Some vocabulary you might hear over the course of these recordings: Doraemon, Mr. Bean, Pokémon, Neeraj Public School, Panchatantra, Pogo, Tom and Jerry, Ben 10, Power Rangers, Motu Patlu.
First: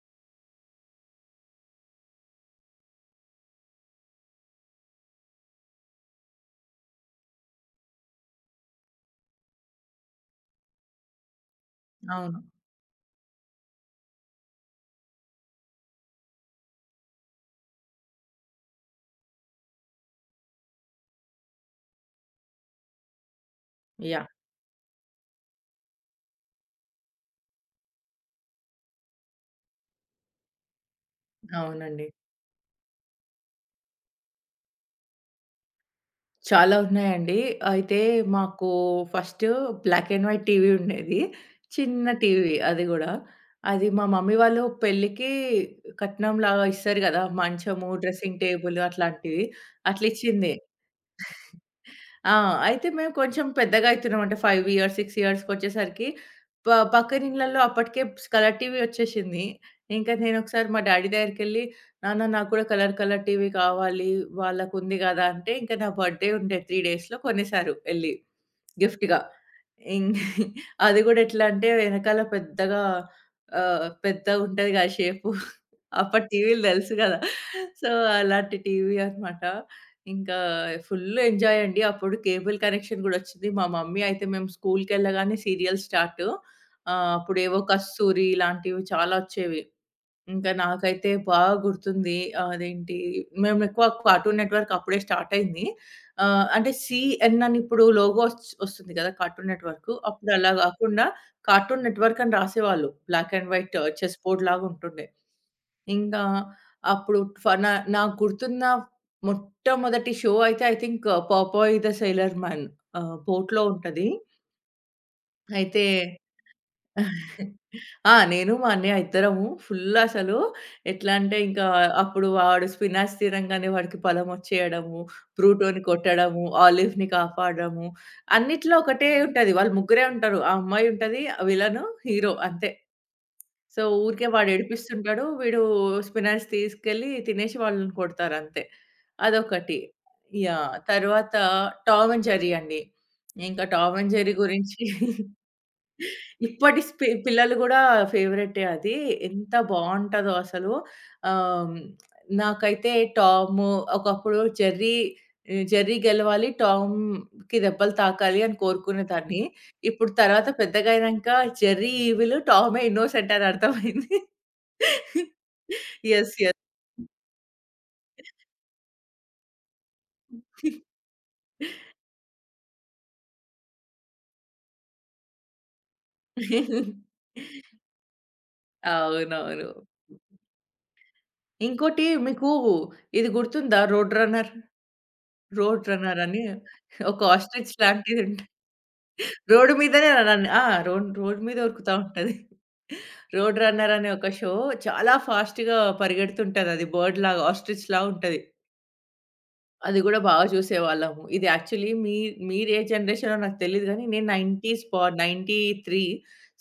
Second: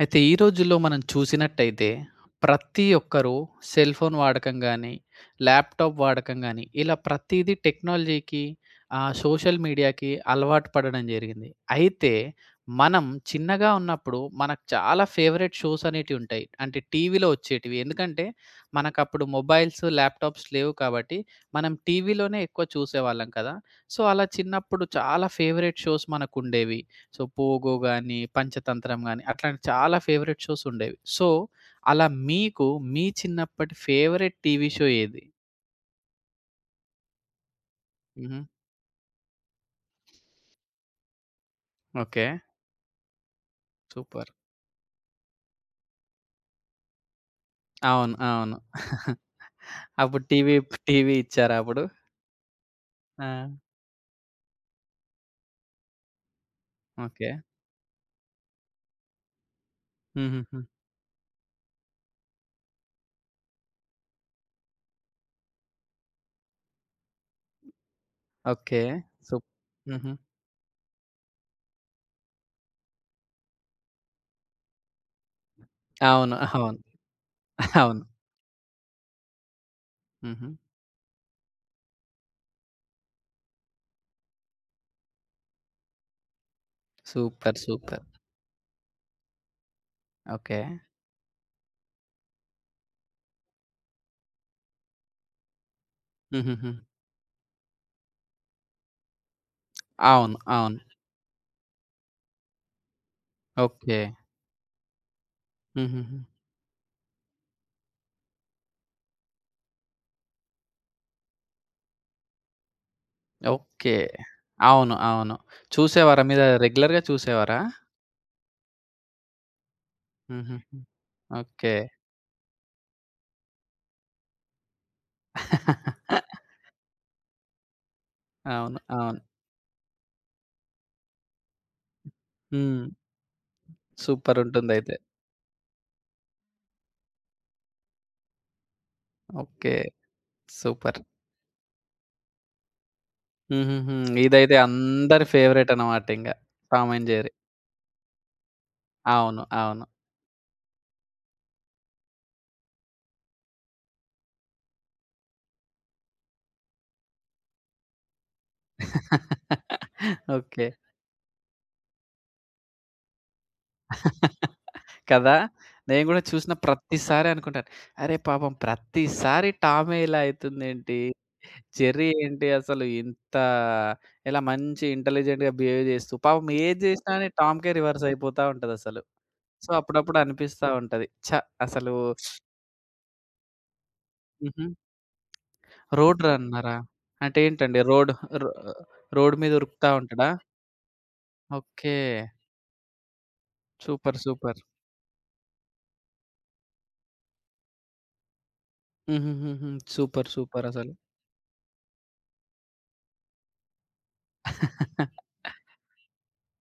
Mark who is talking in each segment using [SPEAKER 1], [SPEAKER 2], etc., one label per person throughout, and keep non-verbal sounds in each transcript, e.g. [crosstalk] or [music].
[SPEAKER 1] అయితే ఈ రోజుల్లో మనం చూసినట్టయితే ప్రతి ఒక్కరూ సెల్ ఫోన్ వాడకం గానీ, ల్యాప్‌టాప్ వాడకం గానీ, ఇలా ప్రతీదీ టెక్నాలజీకి సోషల్ మీడియాకి అలవాటు పడడం జరిగింది. అయితే
[SPEAKER 2] అవును.
[SPEAKER 1] మనం చిన్నగా ఉన్నప్పుడు మనకు చాలా ఫేవరెట్ షోస్ అనేటివి ఉంటాయి. అంటే టీవీలో వచ్చేటివి. ఎందుకంటే మనకప్పుడు మొబైల్స్, ల్యాప్‌టాప్స్ లేవు కాబట్టి మనం టీవీలోనే ఎక్కువ చూసేవాళ్ళం కదా! సో, అలా
[SPEAKER 2] యాహ్!
[SPEAKER 1] చిన్నప్పుడు చాలా ఫేవరెట్ షోస్ మనకుండేవి. సో 'పోగో' గాని, 'పంచతంత్రం' గాని అట్లాంటి చాలా ఫేవరెట్ షోస్ ఉండేవి. సో,
[SPEAKER 2] అవునండి.
[SPEAKER 1] అలా మీకు మీ చిన్నప్పటి ఫేవరెట్ టీవీ షో ఏది?
[SPEAKER 2] చాలా ఉన్నాయండి. అయితే
[SPEAKER 1] హుహు.
[SPEAKER 2] మాకు first black and white TV ఉండేది. చిన్న
[SPEAKER 1] ఓకే.
[SPEAKER 2] టీవీ అది గూడా. అది మా
[SPEAKER 1] సూపర్.
[SPEAKER 2] మమ్మీ వాళ్ళు పెళ్ళికి కట్నంలాగా ఇస్తారు గదా! మంచము,
[SPEAKER 1] అవును.
[SPEAKER 2] డ్రెసింగ్
[SPEAKER 1] అవును.
[SPEAKER 2] టేబుల్
[SPEAKER 1] [laughs]
[SPEAKER 2] అట్లాంటివి
[SPEAKER 1] అప్పుడు
[SPEAKER 2] అట్లిచ్చింది.
[SPEAKER 1] టీవీ టీవీ ఇచ్చారా అప్పుడు?
[SPEAKER 2] ఆ! అయితే మేము కొంచెం
[SPEAKER 1] ఆ!
[SPEAKER 2] పెద్దగా అయితున్నాం. అంటే 5 ఇయర్స్, 6 ఇయర్స్‌కొచ్చేసరికి ప
[SPEAKER 1] ఓకే.
[SPEAKER 2] పక్కనిళ్ళలో అప్పటికే కలర్ టీవీ వచ్చేసింది. ఇంకా
[SPEAKER 1] హుహుహు.
[SPEAKER 2] నేనొకసారి మా డ్యాడీ దగ్గరికెళ్ళి, "నాన్న నాకు కూడా కలర్ కలర్ టీవీ కావాలి. వాళ్ళకుంది కదా!" అంటే ఇంకా నా బర్త్‌డే ఉండే 3 డేస్‌లో కొనేసారు ఎళ్లి
[SPEAKER 1] ఓకే.
[SPEAKER 2] గిఫ్ట్‌గా.
[SPEAKER 1] సూప్
[SPEAKER 2] ఇం
[SPEAKER 1] హుహు.
[SPEAKER 2] [laughs] అది కూడా ఎట్లా అంటే వెనకాల పెద్దగా పెద్దగుంటది కదా షేపు. అప్పటి
[SPEAKER 1] అవును.
[SPEAKER 2] టీవీలు
[SPEAKER 1] అవును.
[SPEAKER 2] తెలుసు కదా! సో,
[SPEAKER 1] అవును.
[SPEAKER 2] అలాంటి టీవీ అనమాట. ఇంకా
[SPEAKER 1] హుహు.
[SPEAKER 2] ఫుల్ ఎంజాయ్ అండి. అప్పుడు కేబుల్ కనెక్షన్ గూడా ఒచ్చింది. మా మమ్మీ అయితే మేము స్కూల్‌కెళ్ళగానే సీరియల్ స్టార్ట్.
[SPEAKER 1] సూపర్.
[SPEAKER 2] అప్పుడేవో
[SPEAKER 1] సూపర్.
[SPEAKER 2] 'కస్తూరి' ఇలాంటివి చాలా ఒచ్చేవి. ఇంకా
[SPEAKER 1] ఓకే.
[SPEAKER 2] నాకైతే బాగా గుర్తుంది. ఆ, అదేంటి మేము ఎక్కువ కార్టూన్ నెట్‌వర్క్ అప్పుడే స్టార్ట్ అయింది.
[SPEAKER 1] హుహుహు.
[SPEAKER 2] అంటే సీఎన్ అని ఇప్పుడు లోగో వస్తుంది కదా! Cartoon Network. అప్పుడు
[SPEAKER 1] అవును.
[SPEAKER 2] అలా
[SPEAKER 1] అవును.
[SPEAKER 2] గాకుండా కార్టూన్ నెట్‌వర్క్ అని రాసేవాళ్ళు. Black and white
[SPEAKER 1] okay.
[SPEAKER 2] Chess బోర్డ్‌లాగా ఉంటుండే.
[SPEAKER 1] హుహుహు.
[SPEAKER 2] ఇంకా అప్పుడు ఫనా నాకు గుర్తున్న మొట్టమొదటి షో అయితే I think 'Popeye the sailor man'. బోట్‌లో
[SPEAKER 1] ఓకే.
[SPEAKER 2] ఉంటది.
[SPEAKER 1] అవును. అవును.
[SPEAKER 2] అయితే
[SPEAKER 1] చూసేవారా మీరు రెగ్యులర్‌గా చూసేవారా?
[SPEAKER 2] [laughs] ఆ! నేను, మా అన్నయ్య ఇద్దరము ఫుల్ అసలు
[SPEAKER 1] హుహుహు.
[SPEAKER 2] ఎట్లా అంటే ఇంకా
[SPEAKER 1] ఓకే.
[SPEAKER 2] అప్పుడు వాడు స్పినాచ్ తినంగానే వాడికి బలం వచ్చేయడము, బ్రూటోని కొట్టడము, ఆలివ్‌ని కాపాడడము అన్నిట్లో
[SPEAKER 1] అవును.
[SPEAKER 2] ఒకటే
[SPEAKER 1] అవును.
[SPEAKER 2] ఉంటది. వాళ్ళు ముగ్గురే ఉంటారు. ఆ అమ్మాయి ఉంటది, విలను, హీరో అంతే.
[SPEAKER 1] హ్మ్.
[SPEAKER 2] సో, ఊరికే వాడు
[SPEAKER 1] సూపరుంటుందయితే.
[SPEAKER 2] ఏడిపిస్తుంటాడు. వీడు స్పినాచ్ తీసుకెళ్ళి తినేసి వాళ్ళని కొడతారు అంతే.
[SPEAKER 1] ఓకే.
[SPEAKER 2] అదొకటి. యాహ్!
[SPEAKER 1] సూపర్.
[SPEAKER 2] తర్వాత టామ్ అండ్ జెర్రీ అండి. ఇంకా
[SPEAKER 1] హుహుహు.
[SPEAKER 2] టామ్ అండ్ జెర్రీ
[SPEAKER 1] ఇదైతే
[SPEAKER 2] గురించి
[SPEAKER 1] అందరి ఫేవరెట్ అన్నమాట ఇంగ.
[SPEAKER 2] ఇప్పటి
[SPEAKER 1] టామ్ అండ్ జెర్రీ.
[SPEAKER 2] పిల్లలు గూడా ఫేవరెటే అది.
[SPEAKER 1] అవును.
[SPEAKER 2] ఎంత
[SPEAKER 1] అవును.
[SPEAKER 2] బావుంటదో అసలు. ఆహ్, నాకైతే టామ్ ఒకప్పుడు జెర్రీ జెర్రీ గెలవాలి, టామ్‌కి దెబ్బలు తాకాలి అని కోరుకునేదాన్ని. ఇప్పుడు తర్వాత
[SPEAKER 1] ఓకే.
[SPEAKER 2] పెద్దగయినంక జెర్రీ ఈవిల్, టామే ఇన్నోసెంట్ అని అర్థమైంది.
[SPEAKER 1] కదా! నేను గూడా
[SPEAKER 2] యెస్.
[SPEAKER 1] చూసిన
[SPEAKER 2] యెస్.
[SPEAKER 1] ప్రతిసారి అనుకుంటాను. అరే పాపం! ప్రతిసారి టామే ఇలా అయితుందేంటి? జెర్రీ ఏంటి అసలు ఇంత ఇలా మంచి ఇంటెలిజెంట్‌గా బిహేవ్ చేస్తూ, పాపం ఏది జేసినా గాని టామ్‌కే రివర్స్ అయిపోతా ఉంటదసలు. సో,
[SPEAKER 2] అవునవును.
[SPEAKER 1] అప్పుడప్పుడు అనిపిస్తా ఉంటది. ఛ! అసలు
[SPEAKER 2] ఇంకోటి మీకు ఇది గుర్తుందా 'రోడ్ రన్నర్'?
[SPEAKER 1] హుహు.
[SPEAKER 2] రోడ్
[SPEAKER 1] రోడ్
[SPEAKER 2] రన్నర్ అని
[SPEAKER 1] రన్నరా?
[SPEAKER 2] ఒక
[SPEAKER 1] అంటే
[SPEAKER 2] ఆస్ట్రిచ్
[SPEAKER 1] ఏంటండి? రోడ్
[SPEAKER 2] లాంటిది ఉంటది.
[SPEAKER 1] రో రోడ్ మీద
[SPEAKER 2] రోడ్డు
[SPEAKER 1] ఉరుకుతా
[SPEAKER 2] మీదనే
[SPEAKER 1] ఉంటాడా?
[SPEAKER 2] రన్ ఆ! రోడ్ రోడ్ మీద ఉరుకుతా
[SPEAKER 1] ఓకే.
[SPEAKER 2] ఉంటది. రోడ్ రన్నర్ అనే
[SPEAKER 1] సూపర్.
[SPEAKER 2] ఒక షో
[SPEAKER 1] సూపర్.
[SPEAKER 2] చాలా ఫాస్ట్‌గా పరిగెడుతుంటదది. బర్డ్‌లాగా ఆస్ట్రిచ్‌లాగా ఉంటది.
[SPEAKER 1] హుహుహుహు.
[SPEAKER 2] అది గూడా
[SPEAKER 1] సూపర్.
[SPEAKER 2] బాగా
[SPEAKER 1] సూపర్ అసలు.
[SPEAKER 2] చూసేవాళ్ళము. ఇది యాక్చువల్లీ మీరు ఏ జనరేషనో నాకు తెలీదు గానీ, నేను 90స్ బా
[SPEAKER 1] [laughs]
[SPEAKER 2] 93.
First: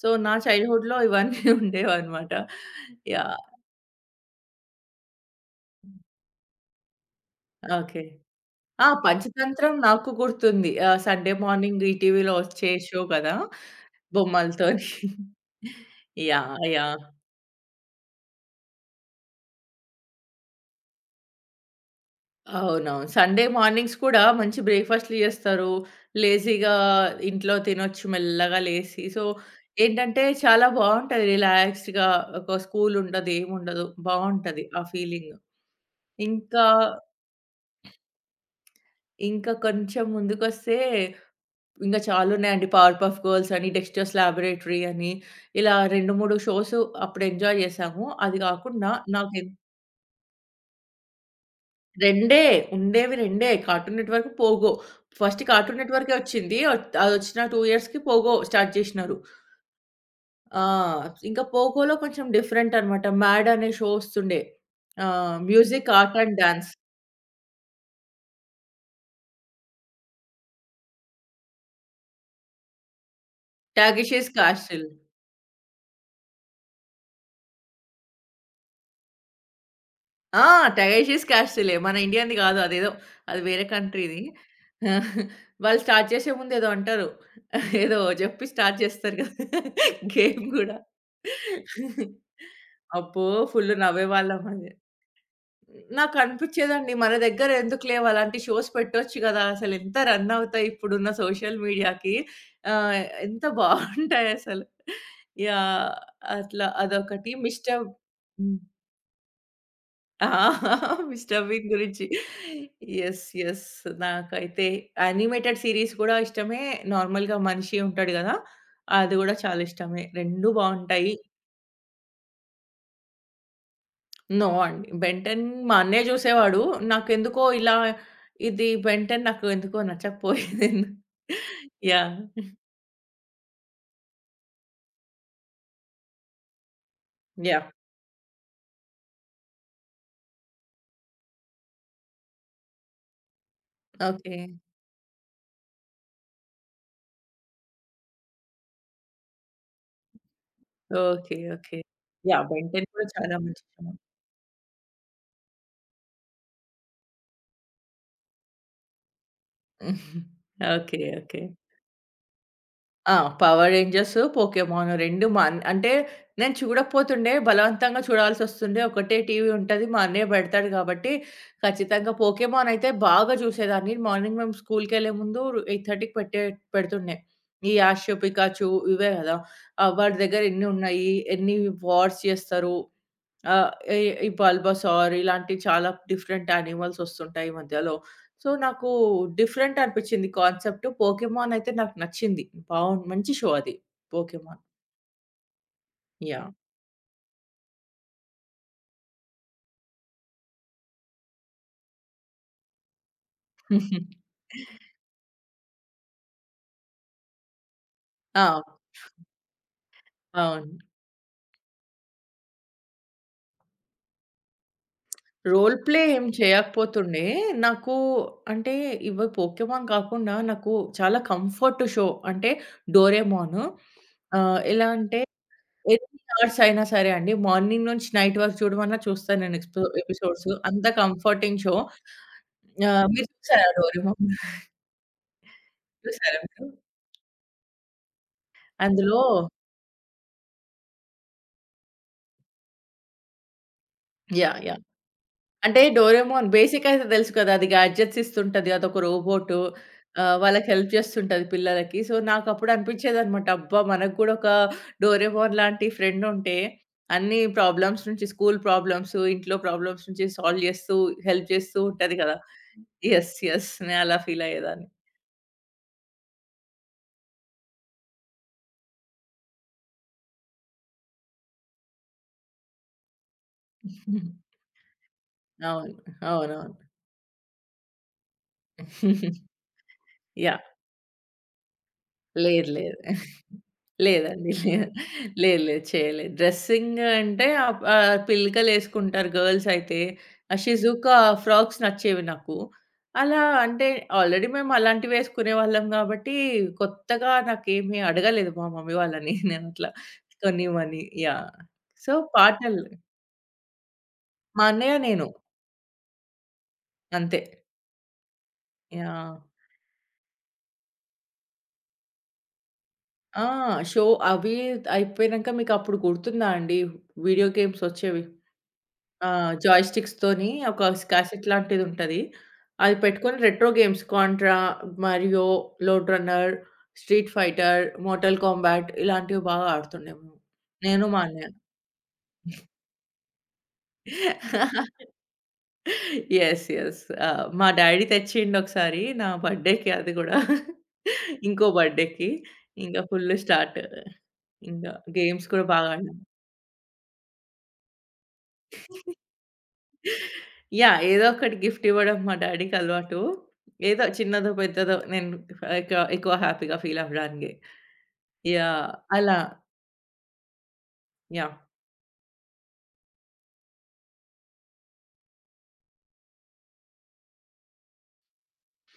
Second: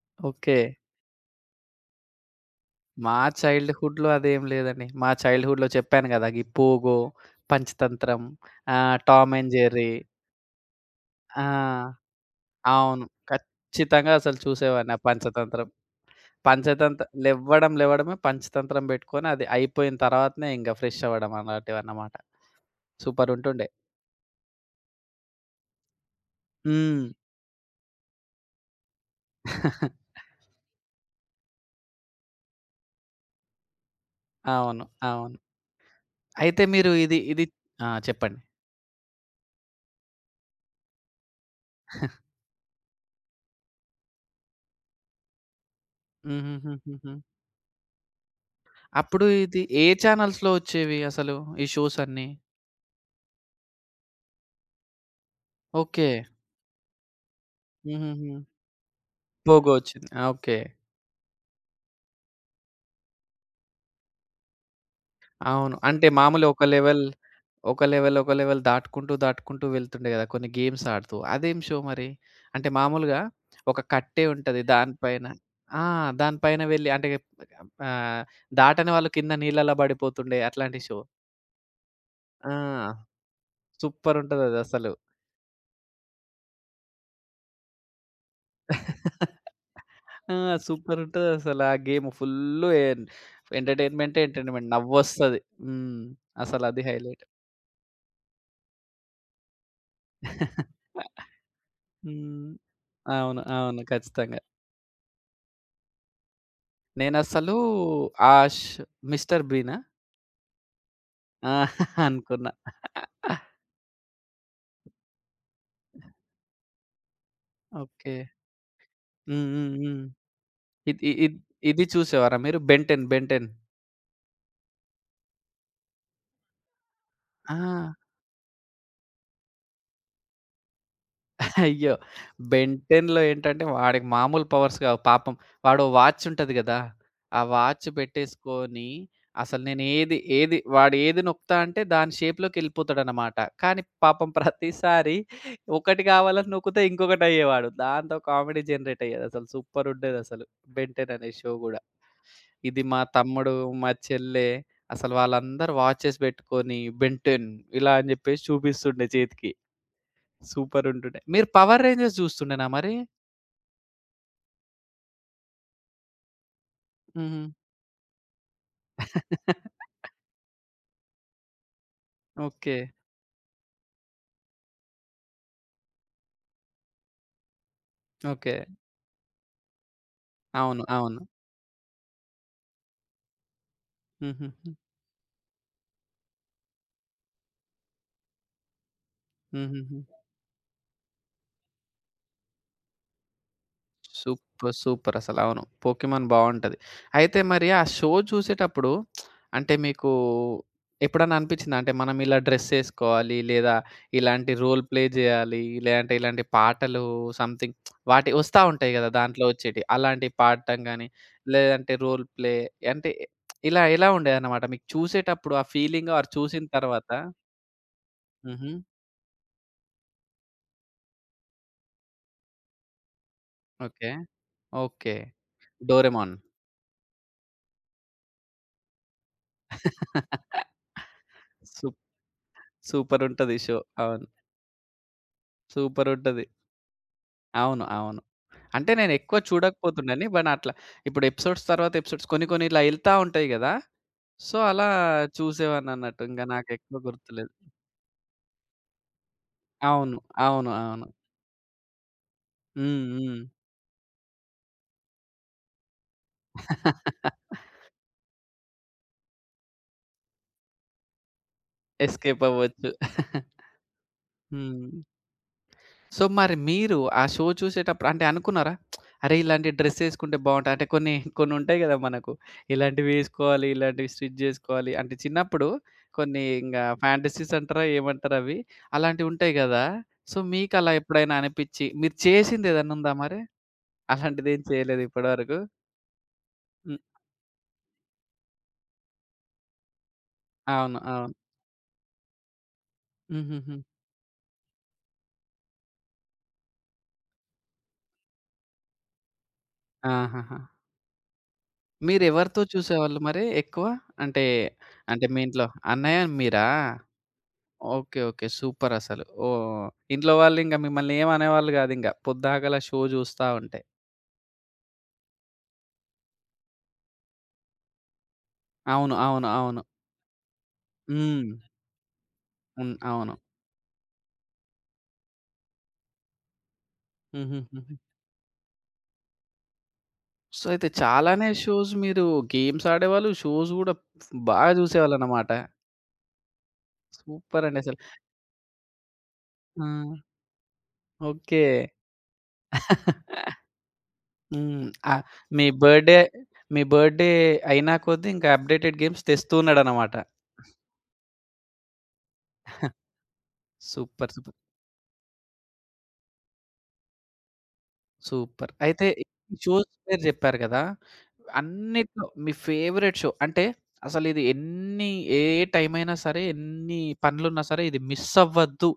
[SPEAKER 2] సో, నా
[SPEAKER 1] ఓకే.
[SPEAKER 2] చైల్డ్‌హుడ్‌లో ఇవన్నీ [laughs] ఉండేవన్నమాట.
[SPEAKER 1] మా
[SPEAKER 2] యాహ్!
[SPEAKER 1] చైల్డ్‌హుడ్‌లో అదేం లేదండి. మా చైల్డ్‌హుడ్‌లో చెప్పాను గదా! ఈ పోగో,
[SPEAKER 2] ఓకే.
[SPEAKER 1] పంచతంత్రం,
[SPEAKER 2] ఆ!
[SPEAKER 1] Tom and
[SPEAKER 2] 'Panchatantram'
[SPEAKER 1] Jerry.
[SPEAKER 2] నాకు గుర్తుంది. సండే మార్నింగ్
[SPEAKER 1] ఆ!
[SPEAKER 2] ఈటీవీలో వచ్చే షో
[SPEAKER 1] అవును.
[SPEAKER 2] కదా!
[SPEAKER 1] ఖచ్చితంగా అసలు
[SPEAKER 2] బొమ్మలతోని.
[SPEAKER 1] చూసేవాడిని ఆ పంచతంత్రం.
[SPEAKER 2] యాహ్! యాహ్!
[SPEAKER 1] పంచతంత్ర లెవ్వడం లెవ్వడమే పంచతంత్రం బెట్టుకొని అది అయిపోయిన తర్వాతనే ఇంక ఫ్రెష్ అవ్వడం అలాంటివన్నమాట.
[SPEAKER 2] అవునవును.
[SPEAKER 1] సూపర్
[SPEAKER 2] సండే
[SPEAKER 1] ఉంటుండే.
[SPEAKER 2] మార్నింగ్స్ కూడా మంచి బ్రేక్‌ఫాస్ట్‌లు చేస్తారు. లేజీగా
[SPEAKER 1] హ్మ్.
[SPEAKER 2] ఇంట్లో తినొచ్చు మెల్లగా లేసి. సో,
[SPEAKER 1] [laughs]
[SPEAKER 2] ఏంటంటే చాలా బావుంటది రిలాక్స్డ్‌గా. ఒక స్కూల్ ఉండదు, ఏముండదు, బావుంటది
[SPEAKER 1] అవును.
[SPEAKER 2] ఆ ఫీలింగ్.
[SPEAKER 1] అవును. అయితే
[SPEAKER 2] ఇంకా,
[SPEAKER 1] మీరు ఇది ఇది ఆ! చెప్పండి.
[SPEAKER 2] ఇంకా కొంచెం ముందుకొస్తే ఇంకా చాలున్నాయండి. 'పవర్‌పఫ్ గర్ల్స్' అని, 'డెక్స్టర్స్ లాబొరేటరీ' అని ఇలా 2, 3 షోస్
[SPEAKER 1] హుహుహుహుహు.
[SPEAKER 2] అప్పుడు ఎంజాయ్ చేశాము. అది కాకుండా
[SPEAKER 1] అప్పుడు ఇది ఏ ఛానల్స్‌లో ఒచ్చేవి అసలు ఈ షోస్ అన్నీ?
[SPEAKER 2] రెండే ఉండేవి రెండే. Cartoon Network, Pogo. First Cartoon
[SPEAKER 1] okay.
[SPEAKER 2] నెట్‌వర్కే వచ్చింది. అదొచ్చిన 2 ఇయర్స్‌కి
[SPEAKER 1] హుహుహు.
[SPEAKER 2] పోగో స్టార్ట్ చేసినారు.
[SPEAKER 1] పోగో వచ్చింది. ఆ! ఓకే.
[SPEAKER 2] ఆ! ఇంకా పోగోలో కొంచెం డిఫరెంట్ అన్నమాట. 'మ్యాడ్' అనే షో వస్తుండే.
[SPEAKER 1] అవును.
[SPEAKER 2] మ్యూజిక్,
[SPEAKER 1] అంటే
[SPEAKER 2] ఆర్ట్ అండ్
[SPEAKER 1] మామూలు ఒక
[SPEAKER 2] డాన్స్.
[SPEAKER 1] లెవెల్, ఒక లెవెల్, ఒక లెవెల్ దాటుకుంటూ, దాటుకుంటూ వెళ్తుండే గదా! కొన్ని గేమ్స్ ఆడుతూ. అదేం షో మరి? అంటే మామూలుగా ఒక కట్టే
[SPEAKER 2] 'టాగీషిస్
[SPEAKER 1] ఉంటది.
[SPEAKER 2] కాస్టిల్.'
[SPEAKER 1] దానిపైన ఆ! దానిపైన వెళ్లి అంటే ఆహ్, దాటని వాళ్ళు కింద నీళ్ళలో పడిపోతుండే
[SPEAKER 2] ఆ!
[SPEAKER 1] అట్లాంటి షో.
[SPEAKER 2] 'టైషిస్ క్యాస్టిలే' మన ఇండియా‌ది
[SPEAKER 1] ఆ!
[SPEAKER 2] గాదు. అదేదో అది వేరే
[SPEAKER 1] సూపర్
[SPEAKER 2] కంట్రీది.
[SPEAKER 1] ఉంటదదసలు.
[SPEAKER 2] [laughs] వాళ్ళు స్టార్ట్ చేసే ముందు ఏదో అంటారు. [laughs] ఏదో జెప్పి స్టార్ట్ చేస్తారు గదా! [laughs]
[SPEAKER 1] ఆ!
[SPEAKER 2] గేమ్ గూడా.
[SPEAKER 1] సూపర్ ఉంటదసలు. ఆ గేమ్ ఫుల్లు ఎన్
[SPEAKER 2] అబ్బో! ఫుల్
[SPEAKER 1] ఎంటర్‌టైన్‌మెంటే
[SPEAKER 2] నవ్వేవాళ్ళం
[SPEAKER 1] ఎంటర్‌టైన్‌మెంట్
[SPEAKER 2] అది.
[SPEAKER 1] నవ్వొస్తది. హ్మ్. అసలది
[SPEAKER 2] నాకనిపిచ్చేదండి మన
[SPEAKER 1] హైలైట్.
[SPEAKER 2] దగ్గర ఎందుకులేవు అలాంటి షోస్ పెట్టొచ్చు గదా! అసలెంత రన్ అవుతాయి ఇప్పుడున్న సోషల్ మీడియాకి.
[SPEAKER 1] హ్మ్.
[SPEAKER 2] ఆహ్,
[SPEAKER 1] అవును.
[SPEAKER 2] ఎంత
[SPEAKER 1] అవును. ఖచ్చితంగా.
[SPEAKER 2] బావుంటాయసలు. యాహ్! అట్లా అదొకటి.
[SPEAKER 1] నేనసలు
[SPEAKER 2] మిస్టర్ హ్మ్.
[SPEAKER 1] ఆష్ 'మిస్టర్ బీనా'
[SPEAKER 2] ఆ! మిస్టర్
[SPEAKER 1] ఆ!
[SPEAKER 2] బీన్ గురించి.
[SPEAKER 1] అనుకున్నా.
[SPEAKER 2] యెస్. యెస్. నాకైతే యానిమేటెడ్ సీరీస్ కూడా ఇష్టమే. నార్మల్‌గా మనిషి ఉంటాడు
[SPEAKER 1] ఓకే.
[SPEAKER 2] గదా! అది గూడా
[SPEAKER 1] హ్మ్.
[SPEAKER 2] చాలా
[SPEAKER 1] హ్మ్. హ్మ్.
[SPEAKER 2] ఇష్టమే. 2
[SPEAKER 1] ఇది
[SPEAKER 2] బావుంటాయి.
[SPEAKER 1] ఇద్ ఇది చూసేవారా మీరు? 'Ben 10' 'Ben 10'?
[SPEAKER 2] నో అండి. 'బెన్ 10' మా అన్నయ్య జూసేవాడు. నాకెందుకో
[SPEAKER 1] ఆ!
[SPEAKER 2] ఇలా ఇది 'బెన్ 10' నాకు ఎందుకో నచ్చకపోయేది.
[SPEAKER 1] అయ్యో!
[SPEAKER 2] యాహ్!
[SPEAKER 1] 'బెన్ టెన్‌లో' ఏంటంటే వాడికి మామూలు పవర్స్ కావు పాపం. వాడో వాచ్ ఉంటది గదా! ఆ
[SPEAKER 2] యాహ్!
[SPEAKER 1] వాచ్ పెట్టేసుకొని అసలు నేను ఏది, ఏది వాడు ఏది నొక్కుతా అంటే దాని షేప్‌లోకెళ్ళిపోతాడనమాట. కానీ పాపం
[SPEAKER 2] ఓకే.
[SPEAKER 1] ప్రతిసారి ఒకటి కావాలని నొక్కుతే ఇంకొకటయ్యేవాడు. దాంతో కామెడీ జనరేట్ అయ్యేదసలు. సూపరుండేదసలు. 'బెన్ టెన్' అనే
[SPEAKER 2] ఓకే.
[SPEAKER 1] Show
[SPEAKER 2] okay.
[SPEAKER 1] గూడా.
[SPEAKER 2] యాహ్! 'బెన్
[SPEAKER 1] ఇది
[SPEAKER 2] 10'
[SPEAKER 1] మా
[SPEAKER 2] కూడా చాలా
[SPEAKER 1] తమ్ముడు,
[SPEAKER 2] మంచి
[SPEAKER 1] మా
[SPEAKER 2] సినిమా.
[SPEAKER 1] చెల్లె అసలు వాళ్ళందరూ వాచెస్ పెట్టుకొని 'బెన్ టెన్' ఇలా అని జెప్పేసి చూపిస్తుండే చేతికి.
[SPEAKER 2] ఓకే.
[SPEAKER 1] సూపరుంటుండే.
[SPEAKER 2] ఓకే.
[SPEAKER 1] మీరు 'పవర్ రేంజర్స్' జూస్తుండేనా మరి?
[SPEAKER 2] ఆ! 'పవర్ రేంజర్స్', 'పోకెమాన్' 2 మా అన్ అంటే నేను చూడకపోతుండే.
[SPEAKER 1] హుహు.
[SPEAKER 2] బలవంతంగా చూడాల్సొస్తుండే. ఒకటే టీవీ
[SPEAKER 1] [laughs]
[SPEAKER 2] ఉంటది. మా అన్నయ్య పెడతాడు కాబట్టి ఖచ్చితంగా 'పోకెమాన్'
[SPEAKER 1] ఓకే.
[SPEAKER 2] అయితే బాగా చూసేదాన్ని. మార్నింగ్ మేము స్కూల్‌కెళ్ళే ముందు 8:30కి పెడుతుండే. ఈ 'యాష్',
[SPEAKER 1] ఓకే.
[SPEAKER 2] 'పికాచు' ఇవే కదా! ఆ! వాడి దగ్గర ఎన్ని
[SPEAKER 1] అవును.
[SPEAKER 2] ఉన్నాయి?
[SPEAKER 1] అవును.
[SPEAKER 2] ఎన్ని వార్స్ చేస్తారు? ఆ! ఈ ఈ
[SPEAKER 1] హుహుహు.
[SPEAKER 2] బల్బసార్ ఇలాంటి చాలా డిఫరెంట్ యానిమల్స్ ఒస్తుంటాయి ఈ మధ్యలో. సో, నాకు డిఫరెంట్
[SPEAKER 1] హుహుహు.
[SPEAKER 2] అనిపిచ్చింది కాన్సెప్ట్. 'పోకెమాన్' అయితే నాకు నచ్చింది. బావుంది. మంచి షో అది 'పోకెమాన్.'
[SPEAKER 1] సూపర్! సూపరసల. అవును. 'Pokemon'
[SPEAKER 2] yeah!
[SPEAKER 1] బావుంటది. అయితే మరి ఆ షో చూసేటప్పుడు అంటే మీకు ఎప్పుడన్నా అనిపిచ్చిందా? అంటే మనం ఇలా డ్రెస్సేసుకోవాలి, లేదా
[SPEAKER 2] [laughs]
[SPEAKER 1] ఇలాంటి రోల్ ప్లే జేయాలి, లేదంటే ఇలాంటి పాటలు సంథింగ్ వాటి
[SPEAKER 2] ఆ!
[SPEAKER 1] వస్తా ఉంటాయి గదా! దాంట్లో వచ్చేటియి. అలాంటివి
[SPEAKER 2] అవును.
[SPEAKER 1] పాడటం గానీ, లేదంటే రోల్ ప్లే అంటే ఇలా ఎలా ఉండేదన్నమాట మీకు చూసేటప్పుడు ఆ
[SPEAKER 2] రోల్ ప్లే
[SPEAKER 1] ఫీలింగ్
[SPEAKER 2] ఏం
[SPEAKER 1] ఆర్ చూసిన తర్వాత?
[SPEAKER 2] చేయకపోతుండే. నాకు
[SPEAKER 1] హుహు.
[SPEAKER 2] అంటే ఇవి 'పోకెమాన్' కాకుండా నాకు చాలా కంఫర్ట్ షో అంటే 'డోరేమాన్.'
[SPEAKER 1] ఓకే.
[SPEAKER 2] ఎలా
[SPEAKER 1] ఓకే.
[SPEAKER 2] అంటే ఎన్ని
[SPEAKER 1] 'డోరేమోన్.'
[SPEAKER 2] అవర్స్ అయినా సరే అండి. మార్నింగ్ నుంచి నైట్ వరకు చూడమన్నా చూస్తాను నేను ఎక్స్‌పో
[SPEAKER 1] [laughs]
[SPEAKER 2] ఎపిసోడ్స్. అంత కంఫర్టింగ్ షో.
[SPEAKER 1] సూప్
[SPEAKER 2] మీరు
[SPEAKER 1] సూపరుంటది
[SPEAKER 2] చూసారా
[SPEAKER 1] షో. అవును.
[SPEAKER 2] డోరేమోన్? చూసారా
[SPEAKER 1] సూపరుంటది.
[SPEAKER 2] మీరు?
[SPEAKER 1] అవును. అవును. అంటే
[SPEAKER 2] అందులో
[SPEAKER 1] నేనెక్కువ చూడకపోతుండని. బట్ అట్లా ఇప్పుడు ఎపిసోడ్స్ తర్వాత ఎపిసోడ్స్ కొన్ని కొన్ని ఇలా ఎళ్తా ఉంటాయి గదా! So,
[SPEAKER 2] yeah! యాహ్!
[SPEAKER 1] అలా
[SPEAKER 2] అంటే
[SPEAKER 1] చూసేవాడినన్నట్టు. ఇంక
[SPEAKER 2] 'డోరేమోన్' బేసిక్
[SPEAKER 1] నాకెక్కువ
[SPEAKER 2] అయితే తెలుసు కదా!
[SPEAKER 1] గుర్తులేదు.
[SPEAKER 2] అది గాడ్జెట్స్ ఇస్తుంటది. అదొక రోబోటు.
[SPEAKER 1] అవును.
[SPEAKER 2] వాళ్ళకి
[SPEAKER 1] అవును.
[SPEAKER 2] హెల్ప్
[SPEAKER 1] అవును.
[SPEAKER 2] చేస్తుంటది పిల్లలకి. సో, నాకప్పుడు
[SPEAKER 1] హ్మ్. హ్మ్.
[SPEAKER 2] అనిపించేదనమాట. అబ్బా! మనకు కూడా ఒక 'డోరేమోన్' లాంటి ఫ్రెండ్ ఉంటే అన్ని
[SPEAKER 1] [laughs]
[SPEAKER 2] ప్రాబ్లమ్స్ నుంచి స్కూల్ ప్రాబ్లమ్స్, ఇంట్లో ప్రాబ్లమ్స్ నుంచి సాల్వ్ చేస్తూ, హెల్ప్ చేస్తూ ఉంటది కదా!
[SPEAKER 1] ఎస్కేప్ అవ్వచ్చు.
[SPEAKER 2] యెస్.
[SPEAKER 1] [laughs]
[SPEAKER 2] యెస్. నేను అలా ఫీల్ అయ్యేదాన్ని.
[SPEAKER 1] హ్మ్. సో, మరి మీరు ఆ షో చూసేటప్పుడు అంటే అనుకున్నారా? అరే! ఇలాంటి డ్రెస్ ఏసుకుంటే బావుంటది. అంటే కొన్ని కొన్నుంటాయి గదా! మనకు. ఇలాంటివి ఏసుకోవాలి, ఇలాంటివి స్టిచ్
[SPEAKER 2] [laughs]
[SPEAKER 1] జేసుకోవాలి. అంటే చిన్నప్పుడు
[SPEAKER 2] అవును.
[SPEAKER 1] కొన్ని
[SPEAKER 2] అవునవును.
[SPEAKER 1] ఇంగా ఫ్యాంటసీస్ అంటారా? ఏమంటారవి?
[SPEAKER 2] [laughs]
[SPEAKER 1] అలాంటివుంటాయి గదా! So,
[SPEAKER 2] yeah!
[SPEAKER 1] మీకలా ఎప్పుడైనా అనిపిచ్చి మీరు
[SPEAKER 2] లేదు. లేదు.
[SPEAKER 1] చేసిందేదన్నుందా మరి?
[SPEAKER 2] లేదండి.
[SPEAKER 1] అలాంటిదేం
[SPEAKER 2] [laughs] లేదు.
[SPEAKER 1] చేయలేదు ఇప్పటి వరకు?
[SPEAKER 2] లేదు. లేదు. చేయలేదు.
[SPEAKER 1] హ్మ్.
[SPEAKER 2] డ్రెస్సింగ్ అంటే ఆహ్, ఆహ్, పిల్లికలేసుకుంటారు గర్ల్స్ అయితే. ఆ
[SPEAKER 1] అవును.
[SPEAKER 2] షిజుకా
[SPEAKER 1] అవును.
[SPEAKER 2] ఫ్రాక్స్ నచ్చేవి నాకు. అలా
[SPEAKER 1] హుహుహు.
[SPEAKER 2] అంటే ఆల్రెడీ మేము అలాంటివి వేసుకునేవాళ్ళం కాబట్టి కొత్తగా నాకేమి అడగలేదు మా మమ్మీ వాళ్ళని [laughs] నేను అట్లా
[SPEAKER 1] ఆహాహా!
[SPEAKER 2] కొనివ్వని. యాహ్! సో,
[SPEAKER 1] మీరెవరితో
[SPEAKER 2] పాటలు
[SPEAKER 1] చూసేవాళ్ళు మరి ఎక్కువ? అంటే,
[SPEAKER 2] మా అన్నయ్య,
[SPEAKER 1] అంటే
[SPEAKER 2] నేను
[SPEAKER 1] మీ ఇంట్లో అన్నయ్య మీరా?
[SPEAKER 2] అంతే.
[SPEAKER 1] ఓకే. ఓకే. సూపరసలు.
[SPEAKER 2] యాహ్!
[SPEAKER 1] ఓహ్! ఇంట్లో వాళ్ళింక మిమ్మల్ని ఏమనేవాళ్ళు గాదింక. పొద్దాకల షో
[SPEAKER 2] ఆ!
[SPEAKER 1] జూస్తా ఉంటే.
[SPEAKER 2] షో అవి అయిపోయినంక మీకప్పుడు గుర్తుందా అండి వీడియో గేమ్స్ వచ్చేవి?
[SPEAKER 1] అవును.
[SPEAKER 2] ఆ!
[SPEAKER 1] అవును. అవును.
[SPEAKER 2] జాయ్ స్టిక్స్‌తోని ఒక క్యాసెట్
[SPEAKER 1] హ్మ్.
[SPEAKER 2] లాంటిదుంటది.
[SPEAKER 1] హ్మ్.
[SPEAKER 2] అది
[SPEAKER 1] అవును.
[SPEAKER 2] పెట్టుకొని retro games 'Contra', 'Mario', 'Lode Runner', 'Street
[SPEAKER 1] హుహు.
[SPEAKER 2] ఫైటర్',
[SPEAKER 1] హుహు.
[SPEAKER 2] 'మోర్టల్ కాంబాట్' ఇలాంటివి బాగా ఆడుతుండేము.
[SPEAKER 1] సో, అయితే
[SPEAKER 2] నేను, మా
[SPEAKER 1] చాలానే
[SPEAKER 2] అన్నయ్య.
[SPEAKER 1] షోస్ మీరు గేమ్స్ ఆడేవాళ్ళు. షోస్ గూడా బాగా జూసేవాళ్ళన్నమాట.
[SPEAKER 2] యెస్. యెస్. ఆ! మా
[SPEAKER 1] సూపరండసలు.
[SPEAKER 2] డ్యాడీ తెచ్చిండొకసారి నా
[SPEAKER 1] ఆ!
[SPEAKER 2] బర్త్‌డేకి అది గూడా.
[SPEAKER 1] ఓకే.
[SPEAKER 2] ఇంకో బర్త్‌డేకి. ఇంక ఫుల్ స్టార్ట్.
[SPEAKER 1] హ్మ్.
[SPEAKER 2] ఇంగ
[SPEAKER 1] ఆహ్,
[SPEAKER 2] గేమ్స్
[SPEAKER 1] మీ
[SPEAKER 2] కూడా బాగా
[SPEAKER 1] బర్త్‌డే
[SPEAKER 2] ఆడినం.
[SPEAKER 1] మీ బర్త్‌డే అయినా కొద్దీ ఇంకా అప్‌డేటెడ్ గేమ్స్ తెస్తూ ఉన్నాడన్నమాట.
[SPEAKER 2] యాహ్! ఏదో ఒకటి గిఫ్ట్ ఇవ్వడం మా డాడీకి అలవాటు. ఏదో
[SPEAKER 1] సూపర్.
[SPEAKER 2] చిన్నదో,
[SPEAKER 1] సూపర్.
[SPEAKER 2] పెద్దదో నేను ఎక ఎక్కువ హ్యాపీగా ఫీల్ అవ్వడానికి.
[SPEAKER 1] సూపర్.
[SPEAKER 2] యాహ్!
[SPEAKER 1] అయితే ఈ
[SPEAKER 2] అలా.
[SPEAKER 1] షోస్ పేరు జెప్పారు గదా!
[SPEAKER 2] యాహ్!
[SPEAKER 1] అన్నిట్లో మీ ఫేవరెట్ షో అంటే అసలిది ఎన్ని ఏ టైమైనా సరే, ఎన్ని పనులున్నా సరే ఇది మిస్ అవ్వద్దు.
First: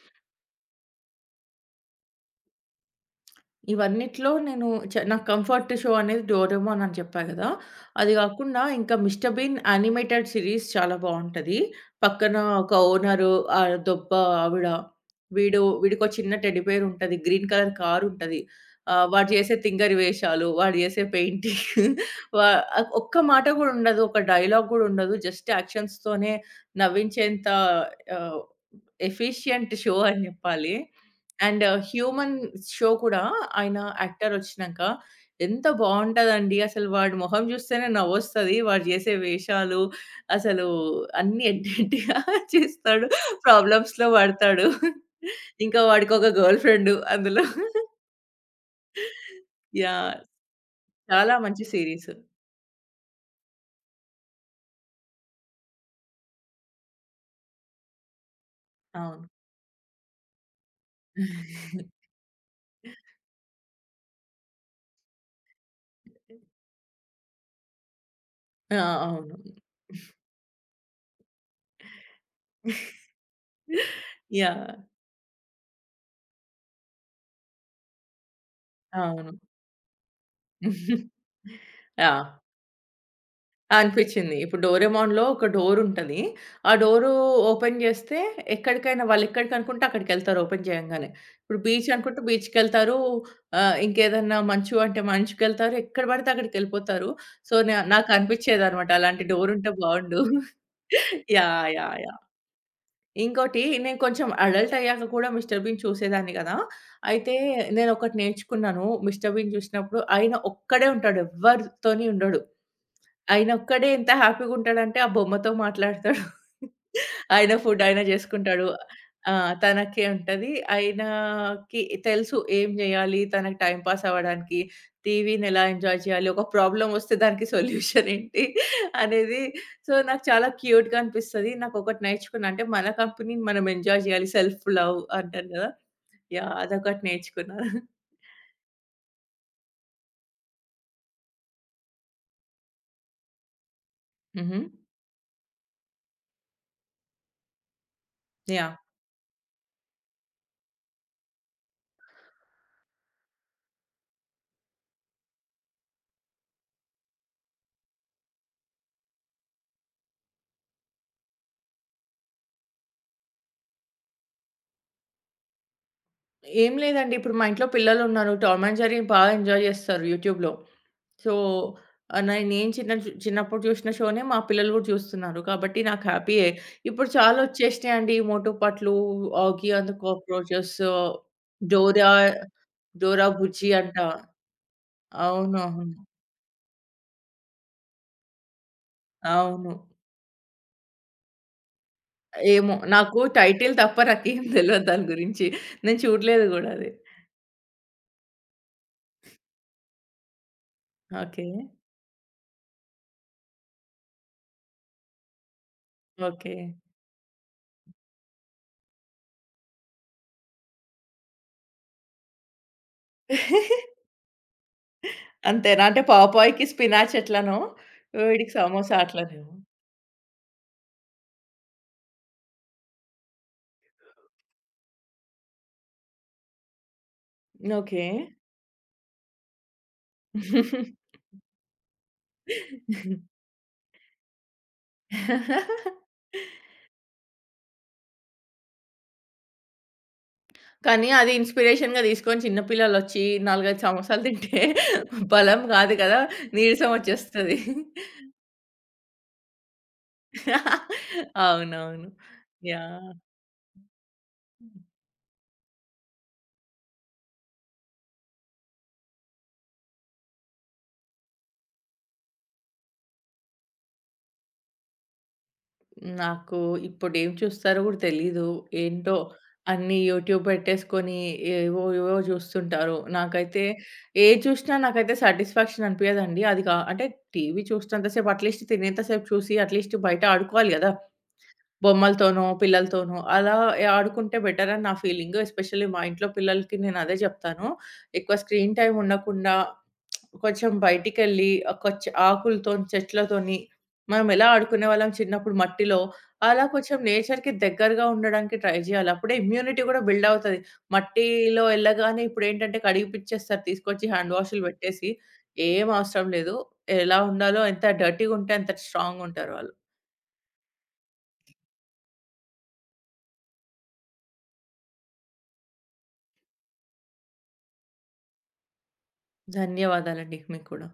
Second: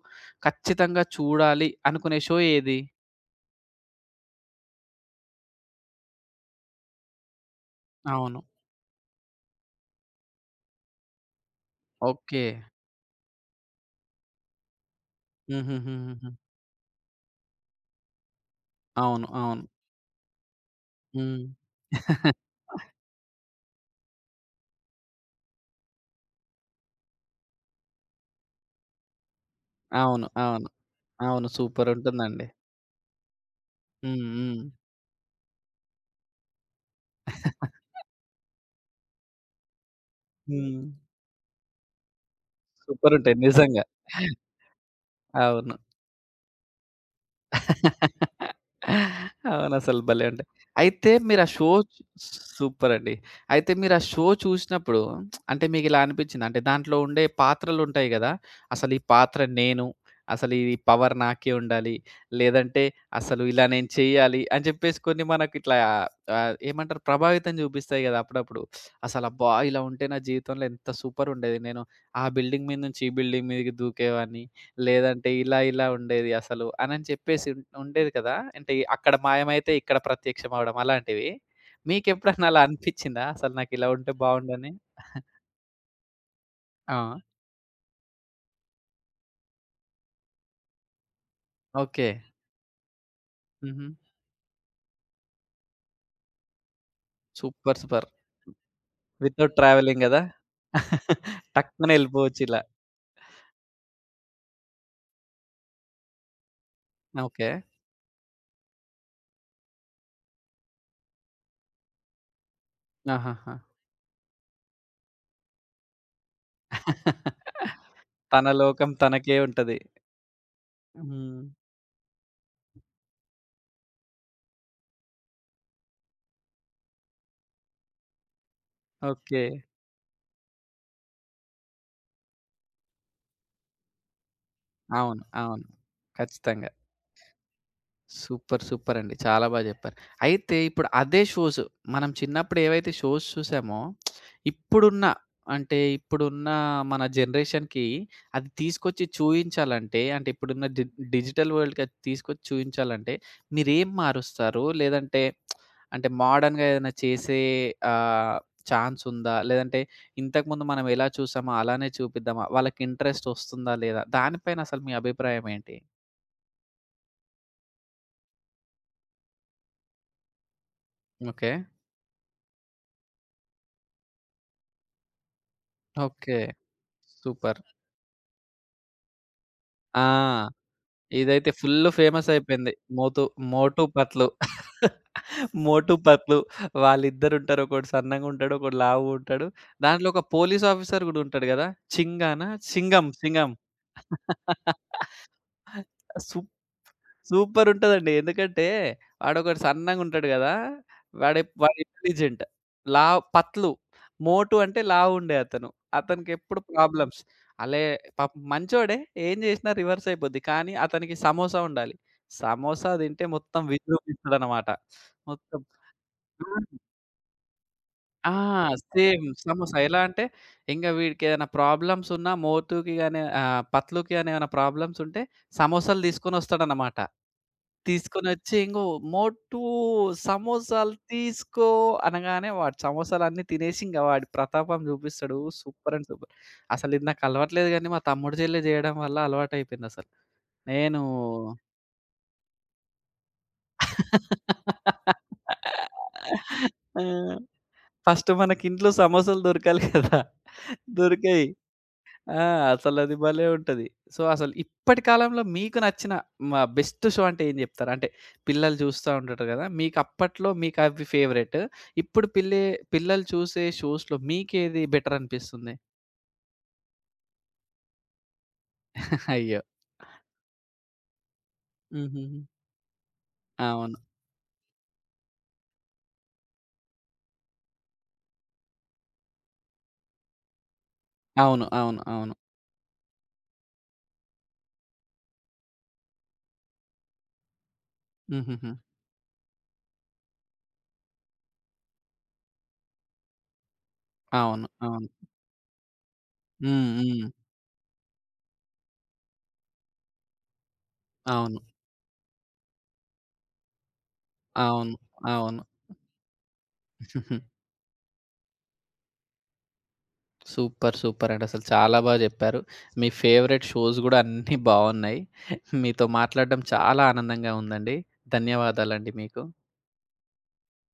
[SPEAKER 1] ఖచ్చితంగా చూడాలి అనుకునే షో ఏది?
[SPEAKER 2] ఇవన్నిట్లో నేను నాకు కంఫర్ట్ షో అనేది 'డోరేమోన్' అని చెప్పా గదా! అది
[SPEAKER 1] అవును.
[SPEAKER 2] గాకుండా ఇంకా 'మిస్టర్ బీన్' యానిమేటెడ్ సీరీస్ చాలా బావుంటది. పక్కన
[SPEAKER 1] ఓకే.
[SPEAKER 2] ఒక ఓనరు ఆ దొబ్బ ఆవిడ, వీడికో
[SPEAKER 1] హుహుహుహుహు.
[SPEAKER 2] చిన్న టెడ్డీ బేర్ ఉంటది. గ్రీన్ కలర్ కార్ ఉంటది.
[SPEAKER 1] అవును.
[SPEAKER 2] వాడు జేసే
[SPEAKER 1] అవును.
[SPEAKER 2] తింగరి వేషాలు, వాడు జేసే
[SPEAKER 1] హ్మ్.
[SPEAKER 2] పెయింటింగ్ [laughs]
[SPEAKER 1] [laughs]
[SPEAKER 2] వా ఒక్క మాట గూడా ఉండదు. ఒక డైలాగ్ గూడా ఉండదు. జస్ట్ యాక్షన్స్‌తోనే నవ్వించేంత ఆహ్, ఎఫిషియంట్ షో అని
[SPEAKER 1] అవును. అవును.
[SPEAKER 2] జెప్పాలి.
[SPEAKER 1] అవును.
[SPEAKER 2] And 'human'
[SPEAKER 1] సూపరుంటుందండి.
[SPEAKER 2] షో కూడా ఆయన
[SPEAKER 1] హ్మ్. హ్మ్.
[SPEAKER 2] యాక్టరొచ్చినంక ఎంత బావుంటదండి. అసలు వాడి మొహం జూస్తేనే నవ్వొస్తది. వాడు జేసే వేషాలు అసలు
[SPEAKER 1] హ్మ్.
[SPEAKER 2] అన్నీ ఎడ్డెడ్డిగా [laughs] చేస్తాడు.
[SPEAKER 1] సూపరుంటాయి నిజంగా.
[SPEAKER 2] ప్రాబ్లమ్స్‌లో పడతాడు.
[SPEAKER 1] అవును.
[SPEAKER 2] ఇంకా వాడికొక గర్ల్ ఫ్రెండు అందులో.
[SPEAKER 1] అవునసలు
[SPEAKER 2] యాహ్!
[SPEAKER 1] భలే ఉంటాయి. అయితే
[SPEAKER 2] చాలా
[SPEAKER 1] మీరు ఆ
[SPEAKER 2] మంచి
[SPEAKER 1] షో
[SPEAKER 2] సీరీస్.
[SPEAKER 1] సూపర్ అండి. అయితే మీరు ఆ షో చూసినప్పుడు అంటే మీకిలా అనిపించిందా? అంటే దాంట్లో ఉండే పాత్రలుంటాయి గదా! అసలు ఈ
[SPEAKER 2] అవును.
[SPEAKER 1] పాత్ర నేను, అసలు ఈ పవర్ నాకే ఉండాలి. లేదంటే అసలు ఇలా నేను చేయాలి అని చెప్పేసి కొన్ని మనకిట్లా ఏమంటారు ప్రభావితం చూపిస్తాయి గదా! అప్పుడప్పుడు.
[SPEAKER 2] ఆ! అవును.
[SPEAKER 1] అసలబ్బా! ఇలా ఉంటే నా జీవితంలో ఎంత సూపరుండేది. నేను ఆ బిల్డింగ్ మీద నుంచి ఈ బిల్డింగ్ మీదకి దూకేవాడిని.
[SPEAKER 2] యాహ్!
[SPEAKER 1] లేదంటే ఇలా ఇలా ఉండేది అసలు అనని చెప్పేసి ఉం ఉండేది కదా! అంటే అక్కడ
[SPEAKER 2] అవును.
[SPEAKER 1] మాయమైతే ఇక్కడ ప్రత్యక్షం అవ్వడం అలాంటివి.
[SPEAKER 2] ఆ!
[SPEAKER 1] మీకెప్పుడన్నా అలా అనిపిచ్చిందా? అసలు
[SPEAKER 2] ఆ!
[SPEAKER 1] నాకిలా ఉంటే
[SPEAKER 2] అనిపిచ్చింది. ఇప్పుడు
[SPEAKER 1] బావుండని?
[SPEAKER 2] 'డోరేమోన్‌లో' ఒక డోరుంటది. ఆ
[SPEAKER 1] ఆ!
[SPEAKER 2] డోరు ఓపెన్ జేస్తే ఎక్కడికైనా వాళ్ళెక్కడికనుకుంటే అక్కడికెళ్తారు ఓపెన్ చేయంగానే. ఇప్పుడు బీచ్
[SPEAKER 1] ఓకే.
[SPEAKER 2] అనుకుంటే బీచ్‌కెళ్తారు.
[SPEAKER 1] హుహు.
[SPEAKER 2] ఇంకేదన్నా మంచు అంటే మంచుకెళ్తారు. ఎక్కడ పడితే అక్కడికెళ్ళిపోతారు. So,
[SPEAKER 1] super. సూపర్.
[SPEAKER 2] నాకనిపిచ్చేదనమాట అలాంటి
[SPEAKER 1] వితౌట్
[SPEAKER 2] డోరుంటే
[SPEAKER 1] ట్రావెలింగ్ గదా!
[SPEAKER 2] బావుండు.
[SPEAKER 1] [laughs]
[SPEAKER 2] యాహ్!
[SPEAKER 1] టక్కున
[SPEAKER 2] యాహ్! యాహ్!
[SPEAKER 1] ఎళ్ళిపోవచ్చిలా.
[SPEAKER 2] ఇంకోటి నేను కొంచెం అడల్ట్ అయ్యాక కూడా 'మిస్టర్ బీన్' చూసేదాన్ని గదా! అయితే
[SPEAKER 1] ఓకే.
[SPEAKER 2] నేనొకటి నేర్చుకున్నాను. 'మిస్టర్ బీన్' చూసినప్పుడు ఆయన ఒక్కడే ఉంటాడు. ఎవ్వరితోని ఉండడు.
[SPEAKER 1] ఆహాహా!
[SPEAKER 2] ఆయనొక్కడే ఎంత హ్యాపీగుంటాడంటే, ఆ బొమ్మతో మాట్లాడతాడు. ఆయన ఫుడ్ ఆయన
[SPEAKER 1] తన
[SPEAKER 2] జేసుకుంటాడు.
[SPEAKER 1] లోకం
[SPEAKER 2] ఆ!
[SPEAKER 1] తనకే ఉంటది.
[SPEAKER 2] తనకే ఉంటది.
[SPEAKER 1] హ్మ్.
[SPEAKER 2] ఆయనకి తెలుసు ఏం జేయాలి, తనకు టైమ్ పాస్ అవ్వడానికి, టీవీని ఎలా ఎంజాయ్ చేయాలి, ఒక ప్రాబ్లమొస్తే దానికి సొల్యూషన్ ఏంటి
[SPEAKER 1] ఓకే.
[SPEAKER 2] అనేది. సో, నాకు చాలా క్యూట్‌గా అనిపిస్తది. నాకొకటి నేర్చుకున్నా అంటే, మన కంపెనీని మనం ఎంజాయ్ జేయాలి సెల్ఫ్ లవ్
[SPEAKER 1] అవును.
[SPEAKER 2] అంటారు
[SPEAKER 1] అవును.
[SPEAKER 2] గదా! యాహ్!
[SPEAKER 1] ఖచ్చితంగా.
[SPEAKER 2] అదొకటి నేర్చుకున్నా.
[SPEAKER 1] సూపర్! సూపర్ అండి. చాలా బా జెప్పారు. అయితే ఇప్పుడు అదే షోస్ మనం చిన్నప్పుడు ఏవైతే షోస్ చూసామో,
[SPEAKER 2] హుహు.
[SPEAKER 1] ఇప్పుడున్న అంటే ఇప్పుడున్న మన జనరేషన్‌కి అది
[SPEAKER 2] యాహ్!
[SPEAKER 1] తీసుకొచ్చి చూయించాలంటే, అంటే ఇప్పుడున్న డి డిజిటల్ వరల్డ్‌కి అది తీసుకొచ్చి చూయించాలంటే, మీరేం మారుస్తారు? లేదంటే అంటే మోడర్న్‌గా ఏదైనా చేసే ఆహ్, ఛాన్స్ ఉందా? లేదంటే ఇంతకుముందు మనం ఎలా చూసామో అలానే చూపిద్దామా? వాళ్ళకి ఇంట్రెస్ట్ ఒస్తుందా లేదా? దానిపైన అసలు మీ అభిప్రాయం ఏంటి?
[SPEAKER 2] ఏం లేదండి. ఇప్పుడు మా ఇంట్లో పిల్లలున్నారు. టామ్ అండ్ జెర్రీ బాగా ఎంజాయ్ జేస్తారు యూట్యూబ్‌లో. So,
[SPEAKER 1] okay.
[SPEAKER 2] నేను ఏం చిన్న చిన్నప్పుడు జూశిన షోనే మా పిల్లలు గూడా జూస్తున్నారు. కాబట్టి నాకు
[SPEAKER 1] ఓకే.
[SPEAKER 2] హ్యాపీయే. ఇప్పుడు చాలా
[SPEAKER 1] సూపర్.
[SPEAKER 2] ఒచ్చేసినాయండి. మోటుపట్లు, ఆగి అండ్ ద
[SPEAKER 1] ఆ!
[SPEAKER 2] కాక్రోచెస్,
[SPEAKER 1] ఇదైతే ఫుల్లు
[SPEAKER 2] డోరా,
[SPEAKER 1] ఫేమస్ అయిపోయింది. మోతు
[SPEAKER 2] డోరా బుజ్జి
[SPEAKER 1] మోటు
[SPEAKER 2] అంట.
[SPEAKER 1] పత్లు.
[SPEAKER 2] అవునవును.
[SPEAKER 1] మోటు
[SPEAKER 2] అవును.
[SPEAKER 1] పత్లు వాళ్ళిద్దరుంటారు. ఒకడు సన్నంగుంటాడు. ఒకడు లావుగుంటాడు.
[SPEAKER 2] అవును.
[SPEAKER 1] దాంట్లో ఒక పోలీస్ ఆఫీసర్ గూడా ఉంటాడు గదా! చింగానా?
[SPEAKER 2] ఏమో
[SPEAKER 1] సింగం
[SPEAKER 2] నాకు
[SPEAKER 1] సింగం.
[SPEAKER 2] టైటిల్ తప్ప నాకేం దెలవదు దాని గురించి. నేను
[SPEAKER 1] సు
[SPEAKER 2] చూడలేదు గూడా అది.
[SPEAKER 1] సూపర్ ఉంటదండి. ఎందుకంటే వాడొకడు సన్నంగుంటాడు గదా! వాడే
[SPEAKER 2] ఓకే.
[SPEAKER 1] వాడు ఇంటెలిజెంట్. లావ్ పత్లు. మోటు అంటే లావుండే అతను. అతనికెప్పుడు ప్రాబ్లమ్స్. అలే పాపం మంచోడే ఏం జేసినా రివర్స్ అయిపోద్ది. కానీ అతనికి సమోసా ఉండాలి. సమోసా తింటే మొత్తం
[SPEAKER 2] ఓకే.
[SPEAKER 1] విజృంభిస్తడనమాట. మొత్తం
[SPEAKER 2] అంతేనా? అంటే పావు పాయికి
[SPEAKER 1] హ్మ్.
[SPEAKER 2] స్పినాచ్ ఎట్లనో,
[SPEAKER 1] ఆ!
[SPEAKER 2] వీడికి సమోసా
[SPEAKER 1] సేమ్
[SPEAKER 2] అట్లనేనా?
[SPEAKER 1] సమోసా. ఎలా అంటే ఇంగ వీడికేదైనా ప్రాబ్లమ్స్ ఉన్నా మోతుకి గాని పత్లుకి గాని ఏమైనా ప్రాబ్లమ్స్ ఉంటే సమోసాలు తీసుకొనొస్తాడనమాట.
[SPEAKER 2] ఓకే.
[SPEAKER 1] తీసుకొనొచ్చి ఇంగో మోటూ సమోసాలు తీసుకో అనగానే వాడు సమోసాలన్నీ తినేసి ఇంగ వాడి ప్రతాపం చూపిస్తాడు. Super and super. అసలిది నాకలవాట్లేదు గానీ మా తమ్ముడు చెల్లె జేయడం వల్ల అలవాటయిపోయిందసలు. నేను
[SPEAKER 2] కానీ అది ఇన్‌స్పిరేషన్‌గా తీసుకొని చిన్న పిల్లలొచ్చి 4, 5 సమోసాలు తింటే బలం కాదు కదా! నీరసం
[SPEAKER 1] ఆ!
[SPEAKER 2] వచ్చేస్తది.
[SPEAKER 1] ఫస్ట్ మనకింట్లో సమోసాలు దొరకాలి కదా! దొరికాయి.
[SPEAKER 2] అవునవును.
[SPEAKER 1] ఆ!
[SPEAKER 2] యాహ్!
[SPEAKER 1] అసలది భలే ఉంటది. సో, అసలు ఇప్పటి కాలంలో మీకు నచ్చిన మా బెస్ట్ షో అంటే ఏం జెప్తారు? అంటే పిల్లలు చూస్తా ఉంటారు గదా! మీకప్పట్లో మీకవి ఫేవరెట్. ఇప్పుడు పిల్లే పిల్లలు చూసే షోస్‌లో మీకేది బెటర్ అనిపిస్తుంది?
[SPEAKER 2] నాకు ఇప్పుడేం చూస్తారో గూడా తెలీదు. ఏంటో
[SPEAKER 1] అయ్యో!
[SPEAKER 2] అన్నీ యూట్యూబ్ పెట్టేసుకొని ఏవో ఏవో
[SPEAKER 1] హుహుహు.
[SPEAKER 2] జూస్తుంటారు. నాకైతే
[SPEAKER 1] అవును.
[SPEAKER 2] ఏది చూసినా నాకైతే సాటిస్ఫాక్షన్ అనిపియదండి. అది కా అంటే టీవీ చూసినంత సేపు అట్‌లీస్ట్ తినేంత సేపు చూసి అట్‌లీస్ట్ బయట ఆడుకోవాలి గదా!
[SPEAKER 1] అవును. అవును. అవును.
[SPEAKER 2] బొమ్మలతోనో, పిల్లలతోనో అలా ఆడుకుంటే బెటర్ అని నా ఫీలింగు. ఎస్పెషల్లీ మా ఇంట్లో పిల్లలకి నేను అదే జెప్తాను. ఎక్కువ
[SPEAKER 1] హుహుహు.
[SPEAKER 2] స్క్రీన్ టైమ్ ఉండకుండా కొంచెం బయటికెళ్ళి ఆకులతోని, చెట్లతోని మనం ఎలా
[SPEAKER 1] అవును. అవును.
[SPEAKER 2] ఆడుకునేవాళ్ళం చిన్నప్పుడు మట్టిలో, అలా
[SPEAKER 1] హ్మ్.
[SPEAKER 2] కొంచెం
[SPEAKER 1] హ్మ్.
[SPEAKER 2] నేచర్‌కి దగ్గరగా ఉండడానికి ట్రై జేయాలి. అప్పుడే ఇమ్యూనిటీ గూడా బిల్డ్ అవుతది.
[SPEAKER 1] అవును.
[SPEAKER 2] మట్టిలో ఎళ్ళగానే ఇప్పుడేంటంటే కడిగి పిచ్చేస్తారు తీసుకొచ్చి హ్యాండ్ వాష్‌లు
[SPEAKER 1] అవును.
[SPEAKER 2] పెట్టేసి.
[SPEAKER 1] అవును.
[SPEAKER 2] ఏం అవసరం లేదు. ఎలా ఉండాలో ఎంత డర్టీ‌గుంటే అంత స్ట్రాంగ్‌గుంటారు వాళ్ళు.
[SPEAKER 1] సూపర్. సూపర్ అండి. అసలు చాలా బాగా జెప్పారు. మీ ఫేవరెట్ షోస్ గూడా అన్నీ బావున్నాయి. మీతో మాట్లాడడం చాలా ఆనందంగా ఉందండి. ధన్యవాదాలండి మీకు.
[SPEAKER 2] ధన్యవాదాలండి మీకు కూడా.